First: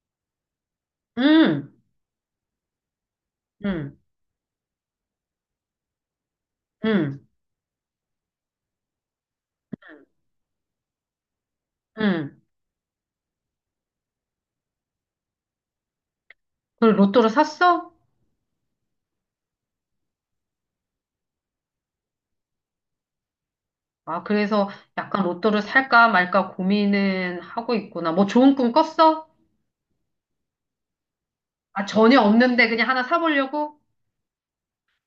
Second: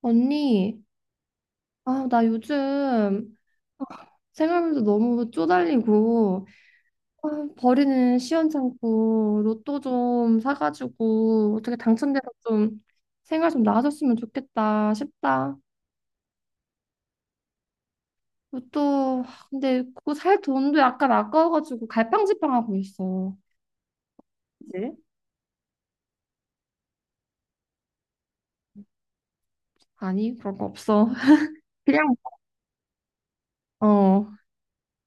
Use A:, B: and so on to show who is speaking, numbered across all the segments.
A: 언니,
B: 응,
A: 나 요즘
B: 응,
A: 생활비도 너무 쪼달리고,
B: 응,
A: 아, 버리는 시원찮고, 로또 좀 사가지고, 어떻게 당첨돼서
B: 응.
A: 좀 생활 좀 나아졌으면 좋겠다 싶다.
B: 그걸 로또를 샀어?
A: 로또, 근데 그거 살 돈도 약간 아까워가지고 갈팡질팡하고 있어.
B: 아, 그래서
A: 그치?
B: 약간 로또를 살까 말까 고민은 하고 있구나. 뭐 좋은 꿈 꿨어?
A: 아니, 그런 거 없어.
B: 아,
A: 그냥,
B: 전혀 없는데 그냥 하나 사보려고?
A: 어,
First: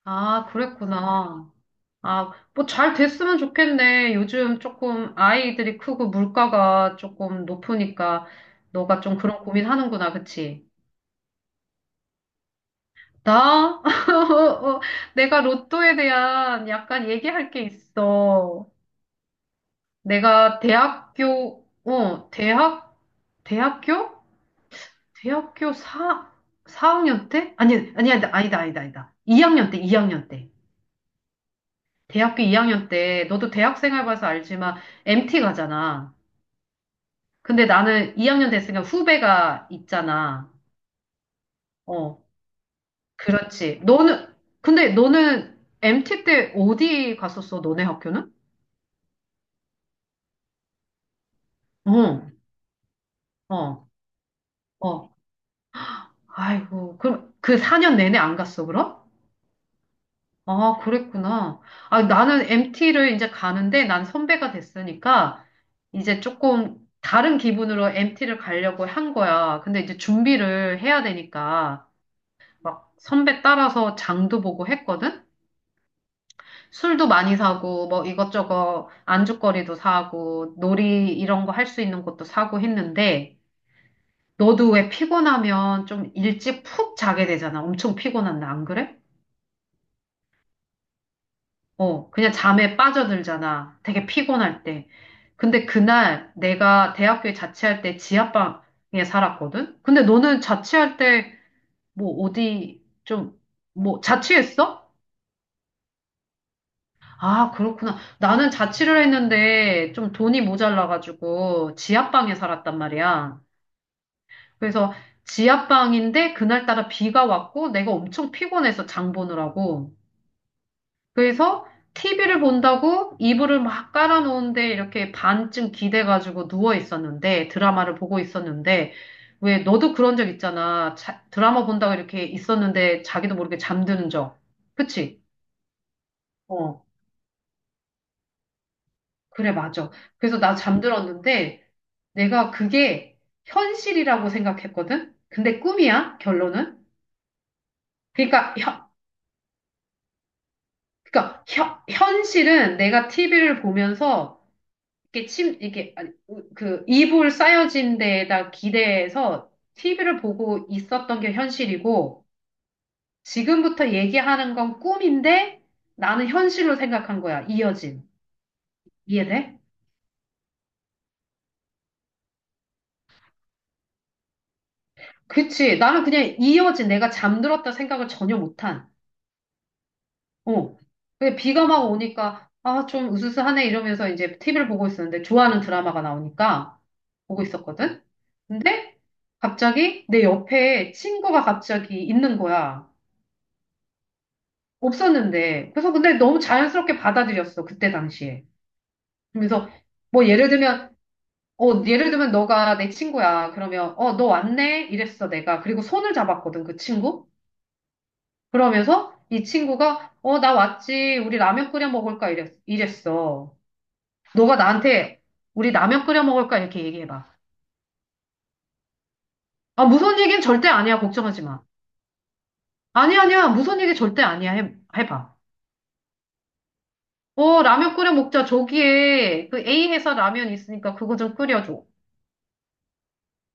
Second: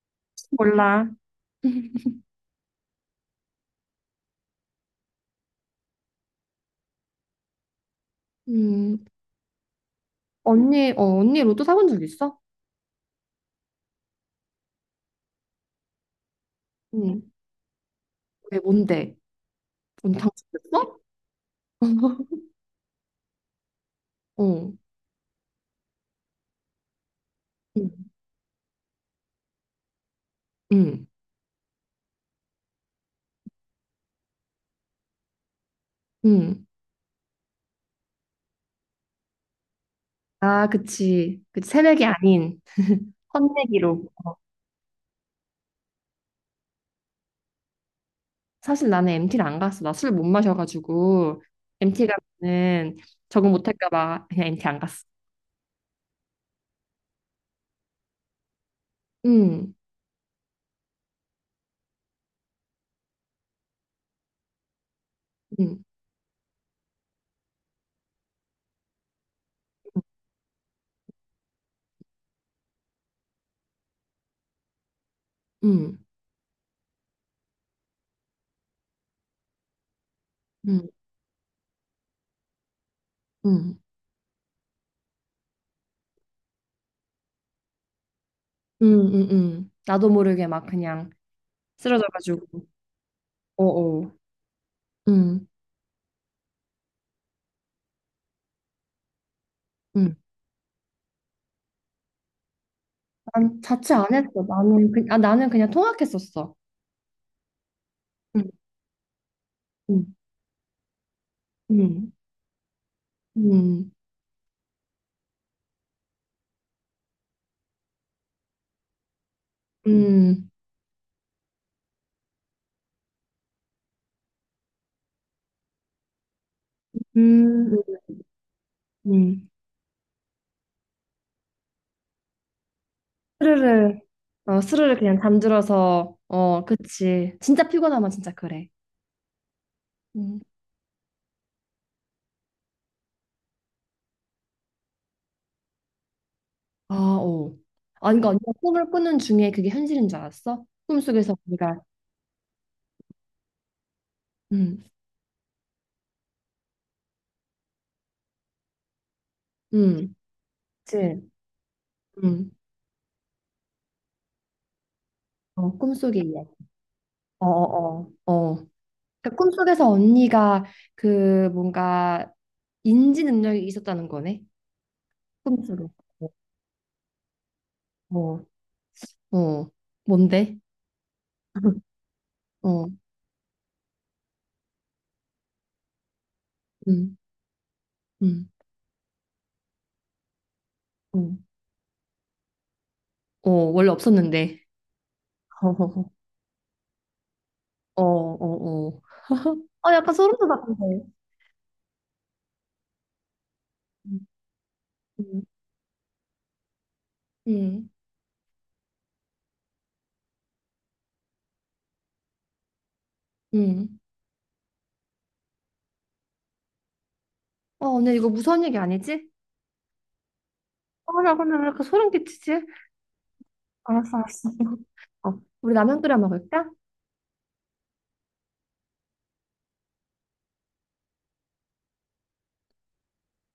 B: 아,
A: 몰라.
B: 그랬구나. 아, 뭐 잘 됐으면 좋겠네. 요즘 조금 아이들이 크고 물가가 조금 높으니까 너가
A: 음,
B: 좀 그런 고민하는구나, 그치?
A: 언니, 언니 로또 사본 적 있어?
B: 나? 어, 내가 로또에 대한 약간
A: 응.
B: 얘기할 게
A: 왜,
B: 있어.
A: 뭔데? 뭔
B: 내가
A: 당첨됐어?
B: 대학교?
A: 어.
B: 대학교 4학년 때? 아니,
A: 음,
B: 아니, 아니다. 2학년 때, 2학년 때.
A: 음,
B: 대학교 2학년 때, 너도 대학 생활 봐서 알지만, MT 가잖아.
A: 음.
B: 근데 나는 2학년 됐으니까 후배가 있잖아.
A: 아, 그치. 그치. 새내기
B: 어,
A: 아닌
B: 그렇지.
A: 혼내기로.
B: 근데 너는 MT 때 어디 갔었어, 너네 학교는?
A: 사실 나는 MT를 안 갔어. 나 술 못 마셔가지고 MT
B: 어,
A: 가면은 적응
B: 어,
A: 못할까 봐 그냥 MT 안 갔어.
B: 어. 아이고, 그럼 그 4년 내내 안 갔어, 그럼?
A: 음,
B: 아, 그랬구나. 아, 나는 MT를 이제 가는데 난 선배가 됐으니까
A: 음,
B: 이제 조금 다른 기분으로 MT를 가려고 한 거야. 근데 이제
A: 음,
B: 준비를 해야 되니까 막 선배 따라서 장도 보고 했거든?
A: 음,
B: 술도 많이 사고 뭐 이것저것 안주거리도 사고
A: 음,
B: 놀이 이런 거 할 수 있는 것도 사고 했는데
A: 음,
B: 너도 왜 피곤하면 좀 일찍 푹 자게 되잖아. 엄청 피곤한데 안 그래?
A: 나도 모르게 막 그냥
B: 어, 그냥
A: 쓰러져가지고.
B: 잠에 빠져들잖아. 되게
A: 어어.
B: 피곤할 때.
A: 음,
B: 근데 그날 내가 대학교에 자취할 때 지하방에 살았거든? 근데
A: 음.
B: 너는 자취할 때 뭐 어디 좀,
A: 난 자취
B: 뭐
A: 안 했어.
B: 자취했어?
A: 나는 나는 그냥 통학했었어.
B: 아, 그렇구나.
A: 음,
B: 나는 자취를 했는데 좀
A: 음,
B: 돈이 모자라가지고
A: 음,
B: 지하방에 살았단 말이야.
A: 음,
B: 그래서 지하방인데 그날따라 비가 왔고 내가 엄청 피곤해서 장 보느라고.
A: 음,
B: 그래서 TV를 본다고 이불을 막 깔아놓은데 이렇게 반쯤 기대가지고 누워 있었는데
A: 음, 음.
B: 드라마를 보고 있었는데
A: 음.
B: 왜 너도 그런 적 있잖아. 드라마 본다고 이렇게 있었는데 자기도 모르게
A: 스르르.
B: 잠드는 적.
A: 어, 스르르 그냥
B: 그치?
A: 잠들어서, 어,
B: 어,
A: 그치, 진짜 피곤하면 진짜 그래.
B: 그래, 맞아. 그래서
A: 음.
B: 나 잠들었는데 내가 그게 현실이라고 생각했거든? 근데 꿈이야, 결론은.
A: 아, 어. 아, 그러니까 언니가
B: 그러니까,
A: 꿈을
B: 현,
A: 꾸는 중에 그게 현실인 줄 알았어? 꿈속에서
B: 그러니까
A: 우리가.
B: 현실은 내가 TV를 보면서
A: 음,
B: 이게 침, 이게, 아니, 그, 이불 쌓여진 데에다 기대서
A: 음,
B: TV를 보고 있었던
A: 그치.
B: 게 현실이고,
A: 음,
B: 지금부터 얘기하는 건 꿈인데,
A: 어, 꿈속의
B: 나는
A: 이야기.
B: 현실로 생각한 거야.
A: 어,
B: 이어진.
A: 어, 어. 어. 그러니까
B: 이해돼?
A: 꿈속에서 언니가 그 뭔가 인지 능력이 있었다는 거네.
B: 그치.
A: 꿈속에.
B: 나는 그냥 이어진 내가 잠들었다 생각을 전혀
A: 어,
B: 못한.
A: 어. 뭔데?
B: 어. 근데 비가 막 오니까, 아,
A: 어.
B: 좀 으스스하네 이러면서 이제 TV를 보고 있었는데, 좋아하는 드라마가 나오니까
A: 음,
B: 보고 있었거든?
A: 음,
B: 근데 갑자기 내 옆에 친구가
A: 음.
B: 갑자기 있는 거야.
A: 어, 원래 없었는데.
B: 없었는데. 그래서 근데 너무 자연스럽게 받아들였어, 그때
A: 어,
B: 당시에.
A: 어, 어.
B: 그래서
A: 어, 약간
B: 뭐
A: 소름
B: 예를 들면,
A: 돋았는데.
B: 어, 예를 들면 너가 내 친구야. 그러면, 어,
A: 음,
B: 너 왔네? 이랬어, 내가. 그리고 손을 잡았거든, 그 친구.
A: 음,
B: 그러면서 이 친구가, 어, 나 왔지. 우리 라면 끓여 먹을까? 이랬어.
A: 음.
B: 너가 나한테 우리 라면 끓여 먹을까? 이렇게 얘기해봐.
A: 어, 언니 이거 무서운 얘기 아니지?
B: 아, 무서운 얘기는 절대 아니야.
A: 어, 나
B: 걱정하지
A: 근데
B: 마.
A: 왜 이렇게 소름 끼치지?
B: 아니야, 아니야. 무서운 얘기
A: 알았어,
B: 절대
A: 알았어.
B: 아니야. 해봐.
A: 어, 우리 라면 끓여 먹을까?
B: 어, 라면 끓여 먹자. 저기에 그 A 회사 라면 있으니까 그거 좀 끓여줘.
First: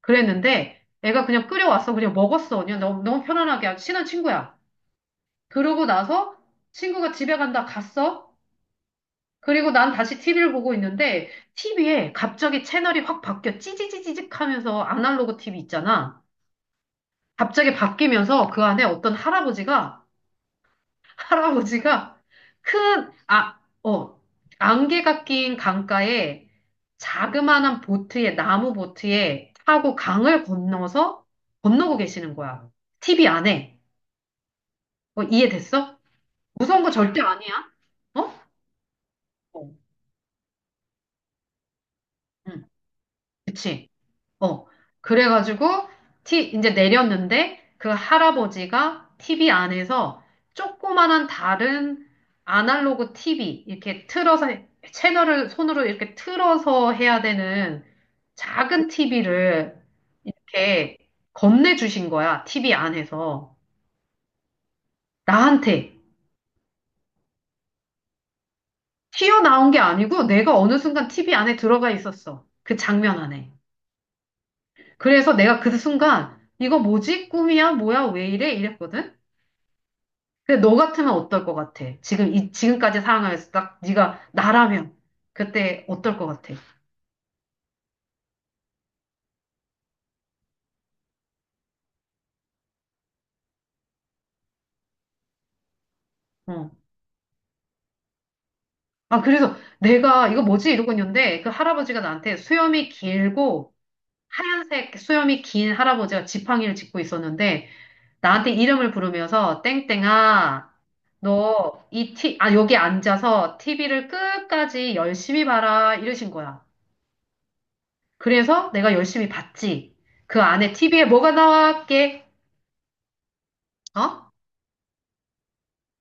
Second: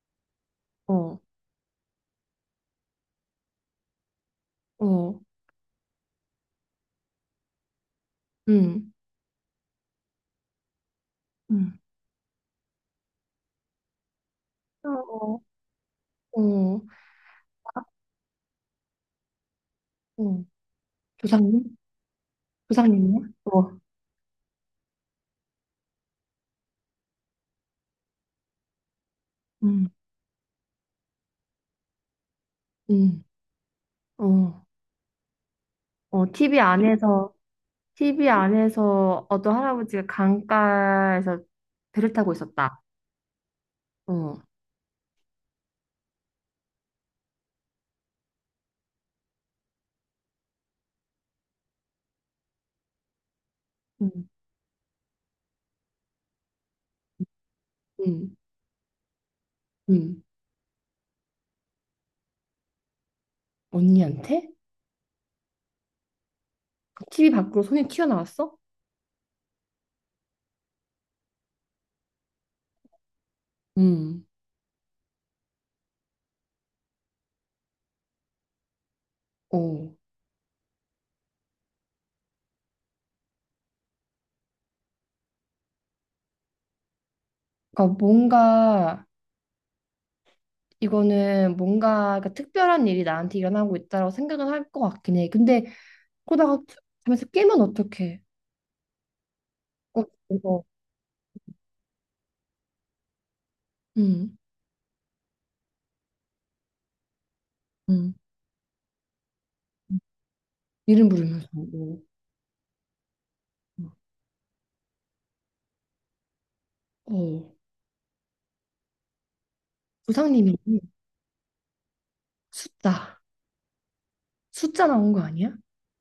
B: 그랬는데
A: 어,
B: 애가 그냥 끓여왔어. 그냥 먹었어. 그냥 너무, 너무 편안하게 아주 친한 친구야.
A: 어.
B: 그러고 나서 친구가 집에 간다 갔어.
A: 음,
B: 그리고 난 다시 TV를 보고 있는데
A: 음.
B: TV에 갑자기 채널이 확 바뀌어 찌지지지직 하면서
A: 어,
B: 아날로그
A: 어,
B: TV 있잖아.
A: 어,
B: 갑자기 바뀌면서 그 안에 어떤 할아버지가
A: 어. 조상님?
B: 할아버지가 큰,
A: 조상님이야?
B: 아,
A: 어.
B: 어, 안개가 낀 강가에 자그마한 보트에, 나무 보트에
A: 음,
B: 타고 강을 건너서 건너고 계시는 거야.
A: 음,
B: TV 안에.
A: 어,
B: 어, 이해됐어?
A: 어, TV
B: 무서운 거 절대
A: 안에서,
B: 아니야.
A: TV
B: 어?
A: 안에서 어떤
B: 어,
A: 할아버지가 강가에서 배를 타고
B: 응,
A: 있었다.
B: 그치.
A: 어.
B: 어. 그래가지고, 이제 내렸는데, 그 할아버지가 TV 안에서 조그만한 다른 아날로그 TV, 이렇게
A: 음,
B: 틀어서, 채널을 손으로 이렇게 틀어서 해야 되는
A: 음,
B: 작은 TV를
A: 음.
B: 이렇게 건네주신 거야, TV 안에서.
A: 언니한테?
B: 나한테.
A: TV 밖으로 손이 튀어나왔어?
B: 튀어나온 게 아니고, 내가 어느 순간 TV 안에 들어가 있었어. 그 장면 안에.
A: 음,
B: 그래서 내가 그 순간, 이거 뭐지? 꿈이야? 뭐야? 왜 이래? 이랬거든?
A: 오.
B: 근데 너 같으면 어떨 것 같아? 지금 이 지금까지 사아남서딱 네가 나라면 그때 어떨 것 같아?
A: 그러니까 뭔가 이거는 뭔가 그러니까 특별한 일이 나한테 일어나고 있다라고 생각은 할 것 같긴 해. 근데 그러다가
B: 어.
A: 잠에서 깨면 어떡해?
B: 아, 그래서
A: 어,
B: 내가 이거
A: 이거.
B: 뭐지 이러고 있는데 그 할아버지가 나한테 수염이 길고
A: 음,
B: 하얀색 수염이 긴 할아버지가 지팡이를 짚고 있었는데
A: 음,
B: 나한테 이름을 부르면서 땡땡아
A: 이름 부르면서
B: 너
A: 오.
B: 이 티, 아 여기 앉아서 TV를 끝까지 열심히 봐라 이러신 거야.
A: 어,
B: 그래서 내가 열심히 봤지. 그
A: 부상님이.
B: 안에 TV에 뭐가 나왔게?
A: 숫자,
B: 어?
A: 숫자 나온 거 아니야?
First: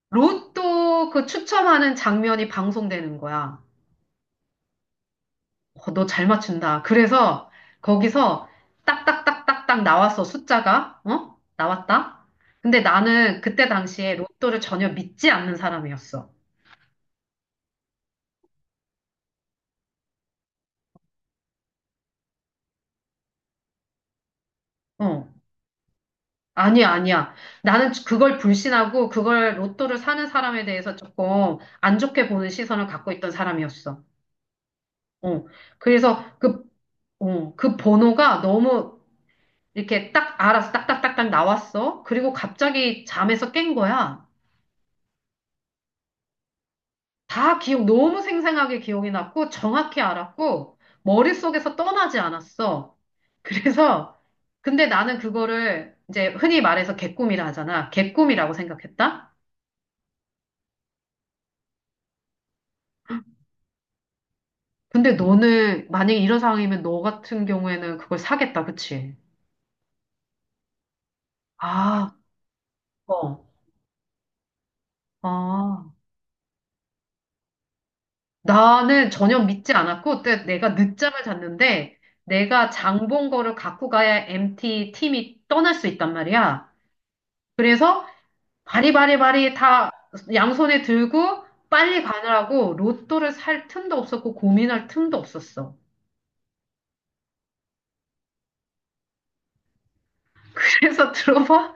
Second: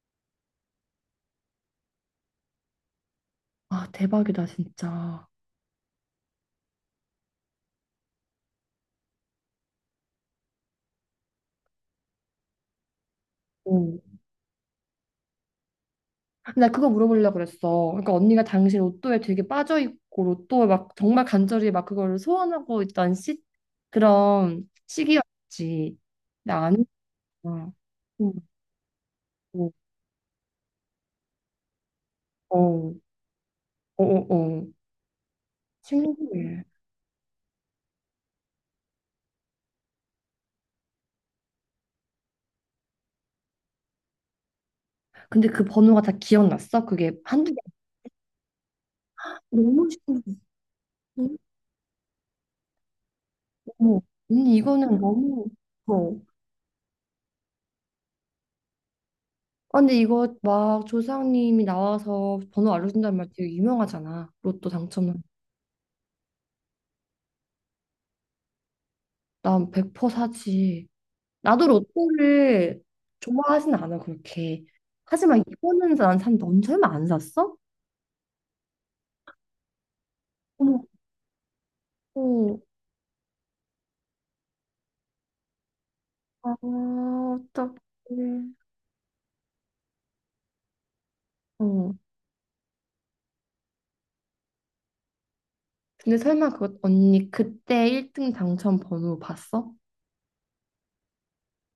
B: 로또 그 추첨하는 장면이 방송되는 거야.
A: 아, 대박이다 진짜.
B: 어, 너 잘 맞춘다. 그래서 거기서 딱딱딱딱딱 나왔어, 숫자가. 어? 나왔다. 근데 나는 그때 당시에
A: 어.
B: 로또를 전혀 믿지 않는 사람이었어.
A: 나 그거 물어보려고 그랬어. 그러니까 언니가 당신 로또에 되게 빠져있고 로또에 막 정말 간절히 막 그거를 소원하고 있던 시, 그런
B: 어.
A: 시기였지. 나 아니야.
B: 아니야, 아니야.
A: 응.
B: 나는 그걸 불신하고 그걸
A: 어,
B: 로또를 사는 사람에 대해서 조금 안 좋게 보는 시선을
A: 어,
B: 갖고 있던 사람이었어.
A: 어, 어. 어.
B: 어. 그래서
A: 신기해.
B: 그, 어, 그 번호가 너무 이렇게 딱 알아서 딱딱딱딱 나왔어. 그리고 갑자기 잠에서 깬 거야.
A: 근데 그 번호가 다 기억났어? 그게 한두 개.
B: 너무 생생하게 기억이 났고,
A: 너무
B: 정확히
A: 신기해.
B: 알았고, 머릿속에서 떠나지 않았어.
A: 어머,
B: 그래서,
A: 언니
B: 근데
A: 이거는
B: 나는
A: 너무.
B: 그거를
A: 어.
B: 이제 흔히 말해서 개꿈이라 하잖아. 개꿈이라고 생각했다?
A: 아, 근데 이거 막 조상님이 나와서 번호 알려준다는 말 되게 유명하잖아. 로또
B: 근데
A: 당첨은.
B: 너는, 만약에 이런 상황이면 너 같은 경우에는 그걸 사겠다, 그치?
A: 난 100% 사지. 나도
B: 아,
A: 로또를
B: 어,
A: 좋아하진 않아, 그렇게. 하지만
B: 아.
A: 이거는 넌 설마 안 샀어?
B: 나는 전혀 믿지 않았고, 때 내가
A: 어머,
B: 늦잠을 잤는데,
A: 어,
B: 내가 장본 거를 갖고 가야 MT 팀이 떠날 수 있단
A: 아,
B: 말이야. 그래서
A: 어떡해.
B: 바리바리바리 다 양손에 들고
A: 어.
B: 빨리 가느라고 로또를 살 틈도 없었고 고민할 틈도 없었어.
A: 근데 설마 그 언니 그때 1등 당첨 번호 봤어?
B: 그래서 들어봐.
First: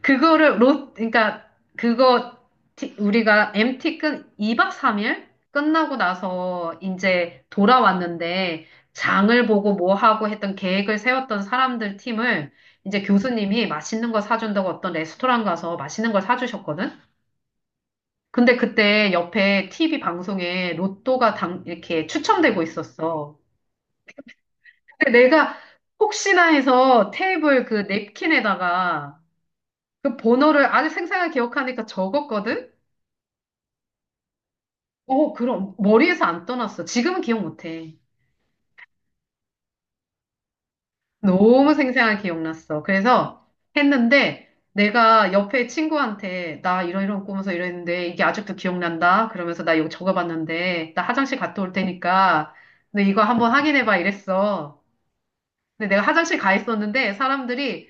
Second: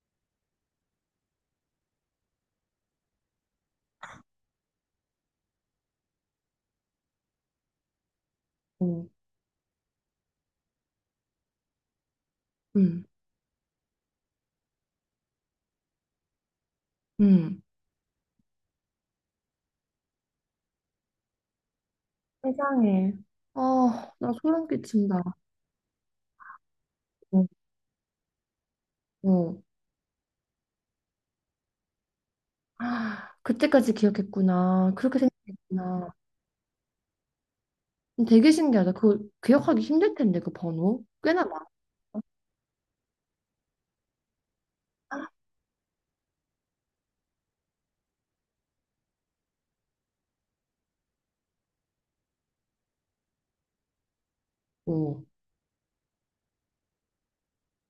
B: 그거를 로, 그러니까 그거 티- 우리가 MT 끈 2박 3일 끝나고 나서 이제 돌아왔는데
A: 어.
B: 장을 보고 뭐 하고 했던 계획을 세웠던 사람들 팀을 이제
A: 응,
B: 교수님이 맛있는 거 사준다고 어떤 레스토랑 가서 맛있는 걸 사주셨거든?
A: 응.
B: 근데 그때 옆에 TV 방송에 로또가 이렇게 추첨되고
A: 세상에.
B: 있었어.
A: 어, 나 소름
B: 근데
A: 끼친다.
B: 내가 혹시나 해서
A: 어,
B: 테이블 그 냅킨에다가
A: 어.
B: 그 번호를 아주 생생하게 기억하니까 적었거든?
A: 아, 그때까지 기억했구나. 그렇게
B: 어, 그럼
A: 생각했구나.
B: 머리에서 안 떠났어. 지금은 기억 못해.
A: 되게 신기하다. 그거 기억하기 힘들 텐데, 그 번호. 꽤나
B: 너무 생생하게 기억났어. 그래서 했는데 내가 옆에 친구한테 나 이런 이런 꾸면서 이랬는데 이게 아직도 기억난다. 그러면서 나 이거 적어봤는데 나 화장실 갔다 올 테니까 너 이거 한번 확인해봐 이랬어.
A: 많고.
B: 근데 내가 화장실 가 있었는데 사람들이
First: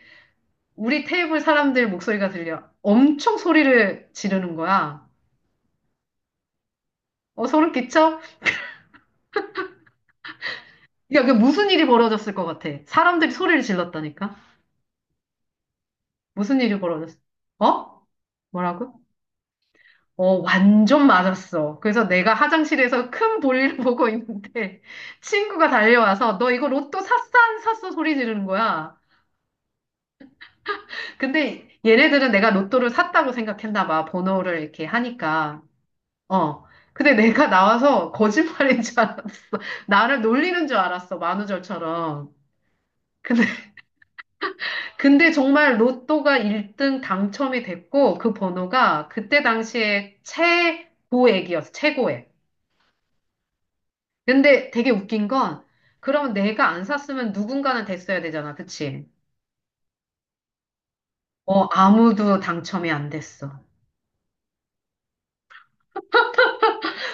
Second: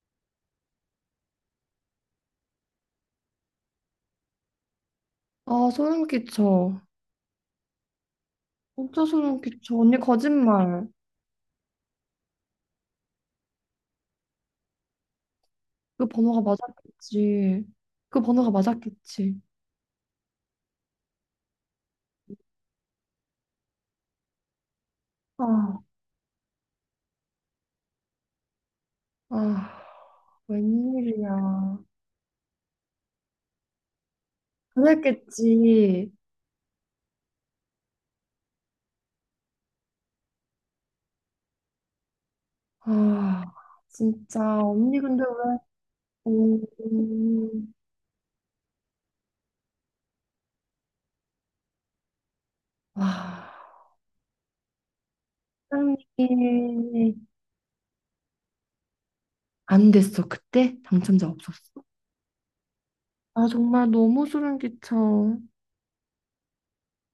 B: 우리 테이블 사람들 목소리가 들려. 엄청 소리를 지르는 거야.
A: 아, 소름 끼쳐.
B: 어, 소름 끼쳐?
A: 진짜 소름 끼쳐. 언니 거짓말.
B: 야, 게 무슨 일이 벌어졌을 것 같아. 사람들이 소리를 질렀다니까.
A: 그 번호가
B: 무슨 일이 벌어졌어?
A: 맞았겠지.
B: 어?
A: 그 번호가
B: 뭐라고?
A: 맞았겠지.
B: 어, 완전 맞았어. 그래서 내가 화장실에서 큰 볼일 보고 있는데 친구가
A: 아,
B: 달려와서 너 이거 로또 샀어? 안 샀어? 소리 지르는 거야.
A: 아,
B: 근데
A: 웬일이야.
B: 얘네들은 내가 로또를 샀다고 생각했나 봐. 번호를 이렇게 하니까.
A: 그랬겠지.
B: 어. 근데 내가 나와서 거짓말인 줄 알았어. 나를 놀리는 줄 알았어. 만우절처럼. 근데
A: 아, 진짜. 언니 근데
B: 근데
A: 왜.
B: 정말 로또가 1등 당첨이
A: 음.
B: 됐고, 그 번호가 그때 당시에 최고액이었어, 최고액.
A: 아,
B: 근데 되게 웃긴 건, 그럼 내가 안
A: 사장님이
B: 샀으면 누군가는 됐어야 되잖아, 그치?
A: 안 됐어. 그때 당첨자
B: 어,
A: 없었어.
B: 아무도 당첨이 안
A: 아,
B: 됐어.
A: 정말 너무 소름 끼쳐.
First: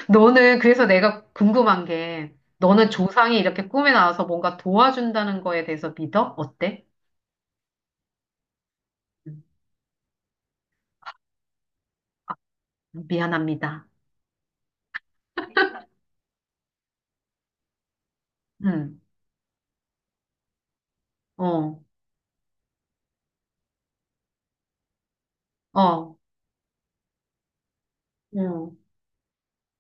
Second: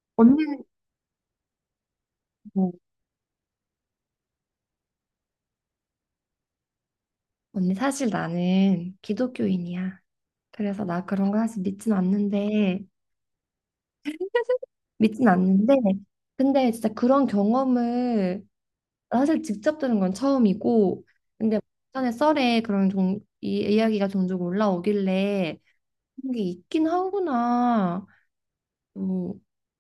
B: 너는,
A: 언니는
B: 그래서 내가 궁금한 게,
A: 뭐?
B: 너는 조상이 이렇게 꿈에 나와서 뭔가 도와준다는 거에 대해서 믿어? 어때?
A: 언니 사실 나는
B: 음,
A: 기독교인이야. 그래서 나 그런 거 사실 믿진 않는데,
B: 미안합니다.
A: 믿진 않는데, 근데 진짜 그런 경험을
B: 응,
A: 사실 직접 들은 건 처음이고, 근데
B: 어,
A: 전에 썰에 이 이야기가 종종 올라오길래
B: 어,
A: 그런 게 있긴 하구나.
B: 응.
A: 어,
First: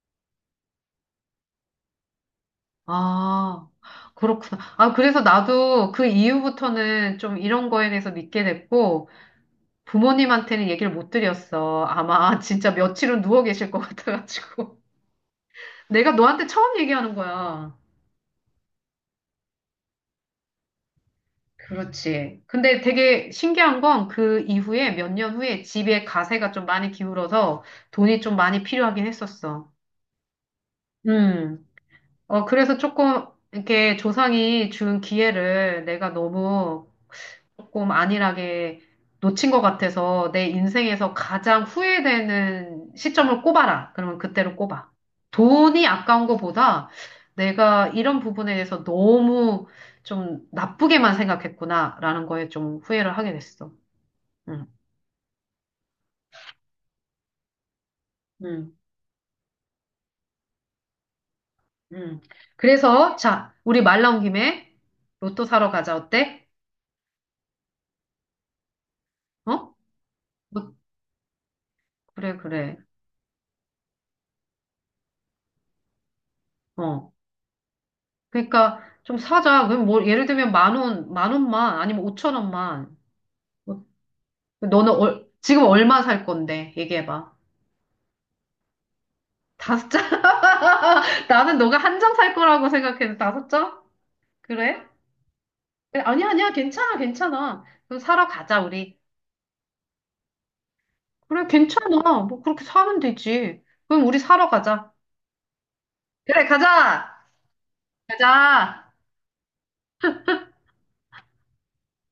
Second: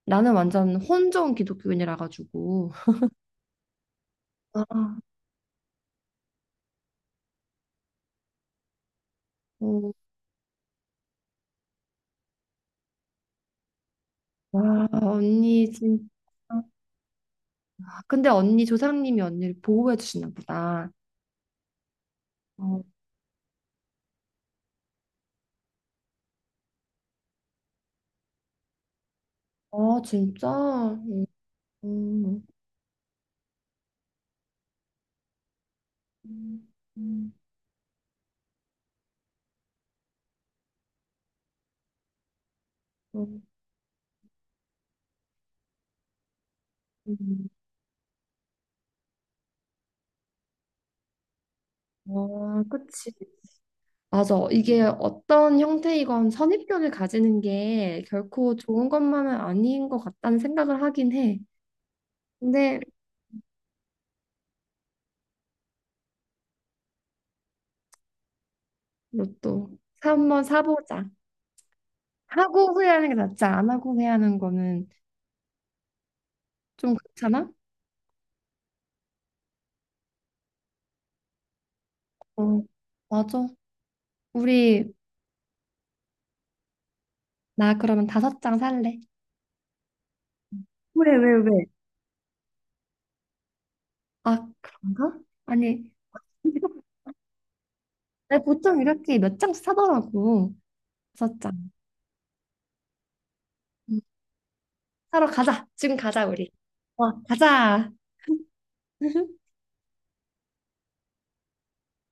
A: 나는 완전 혼종 기독교인이라 가지고.
B: 아, 그렇구나.
A: 아,
B: 아, 그래서 나도 그 이후부터는 좀 이런 거에 대해서 믿게 됐고,
A: 어,
B: 부모님한테는 얘기를 못 드렸어. 아마 진짜 며칠은 누워 계실 것 같아가지고.
A: 와 언니 진짜.
B: 내가 너한테 처음 얘기하는 거야.
A: 근데 언니 조상님이 언니를 보호해 주시나 보다.
B: 그렇지. 근데
A: 어,
B: 되게 신기한 건 그 이후에 몇 년 후에 집에 가세가 좀 많이 기울어서 돈이 좀 많이 필요하긴 했었어.
A: 아 진짜? 음,
B: 음. 어,
A: 음,
B: 그래서 조금 이렇게 조상이 준 기회를 내가
A: 음,
B: 너무
A: 음,
B: 조금 안일하게 놓친 것 같아서 내 인생에서 가장 후회되는
A: 음.
B: 시점을 꼽아라. 그러면 그때로 꼽아. 돈이 아까운 것보다
A: 음.
B: 내가 이런 부분에 대해서 너무 좀 나쁘게만 생각했구나라는 거에
A: 어,
B: 좀
A: 그치.
B: 후회를 하게 됐어.
A: 맞아.
B: 응,
A: 이게 어떤 형태이건 선입견을 가지는 게 결코
B: 응,
A: 좋은 것만은 아닌 것 같다는 생각을 하긴 해.
B: 응.
A: 근데
B: 그래서 자, 우리 말 나온 김에 로또 사러 가자. 어때? 어?
A: 한번
B: 뭐,
A: 사보자.
B: 그래,
A: 하고
B: 그래.
A: 후회하는 게 낫지. 안 하고 후회하는 거는 좀
B: 어.
A: 그렇잖아?
B: 그러니까 좀 사자. 그럼 뭐 예를 들면 10,000원, 10,000원만 아니면 오천
A: 어,
B: 원만.
A: 맞아.
B: 뭐 너는
A: 우리.
B: 지금 얼마 살 건데? 얘기해봐.
A: 나 그러면 다섯 장 살래.
B: 다섯 장?
A: 왜, 왜,
B: 나는
A: 왜?
B: 너가 한 장 살 거라고 생각해서 다섯 장?
A: 아,
B: 그래?
A: 그런가? 아니,
B: 그래, 아니야, 아니야. 괜찮아, 괜찮아. 그럼 사러
A: 나
B: 가자,
A: 보통
B: 우리.
A: 이렇게 몇 장씩 사더라고. 다섯
B: 그래,
A: 장.
B: 괜찮아. 뭐 그렇게 사면 되지.
A: 음,
B: 그럼 우리 사러 가자.
A: 사러 가자. 지금 가자,
B: 그래,
A: 우리. 와,
B: 가자!
A: 가자.
B: 가자!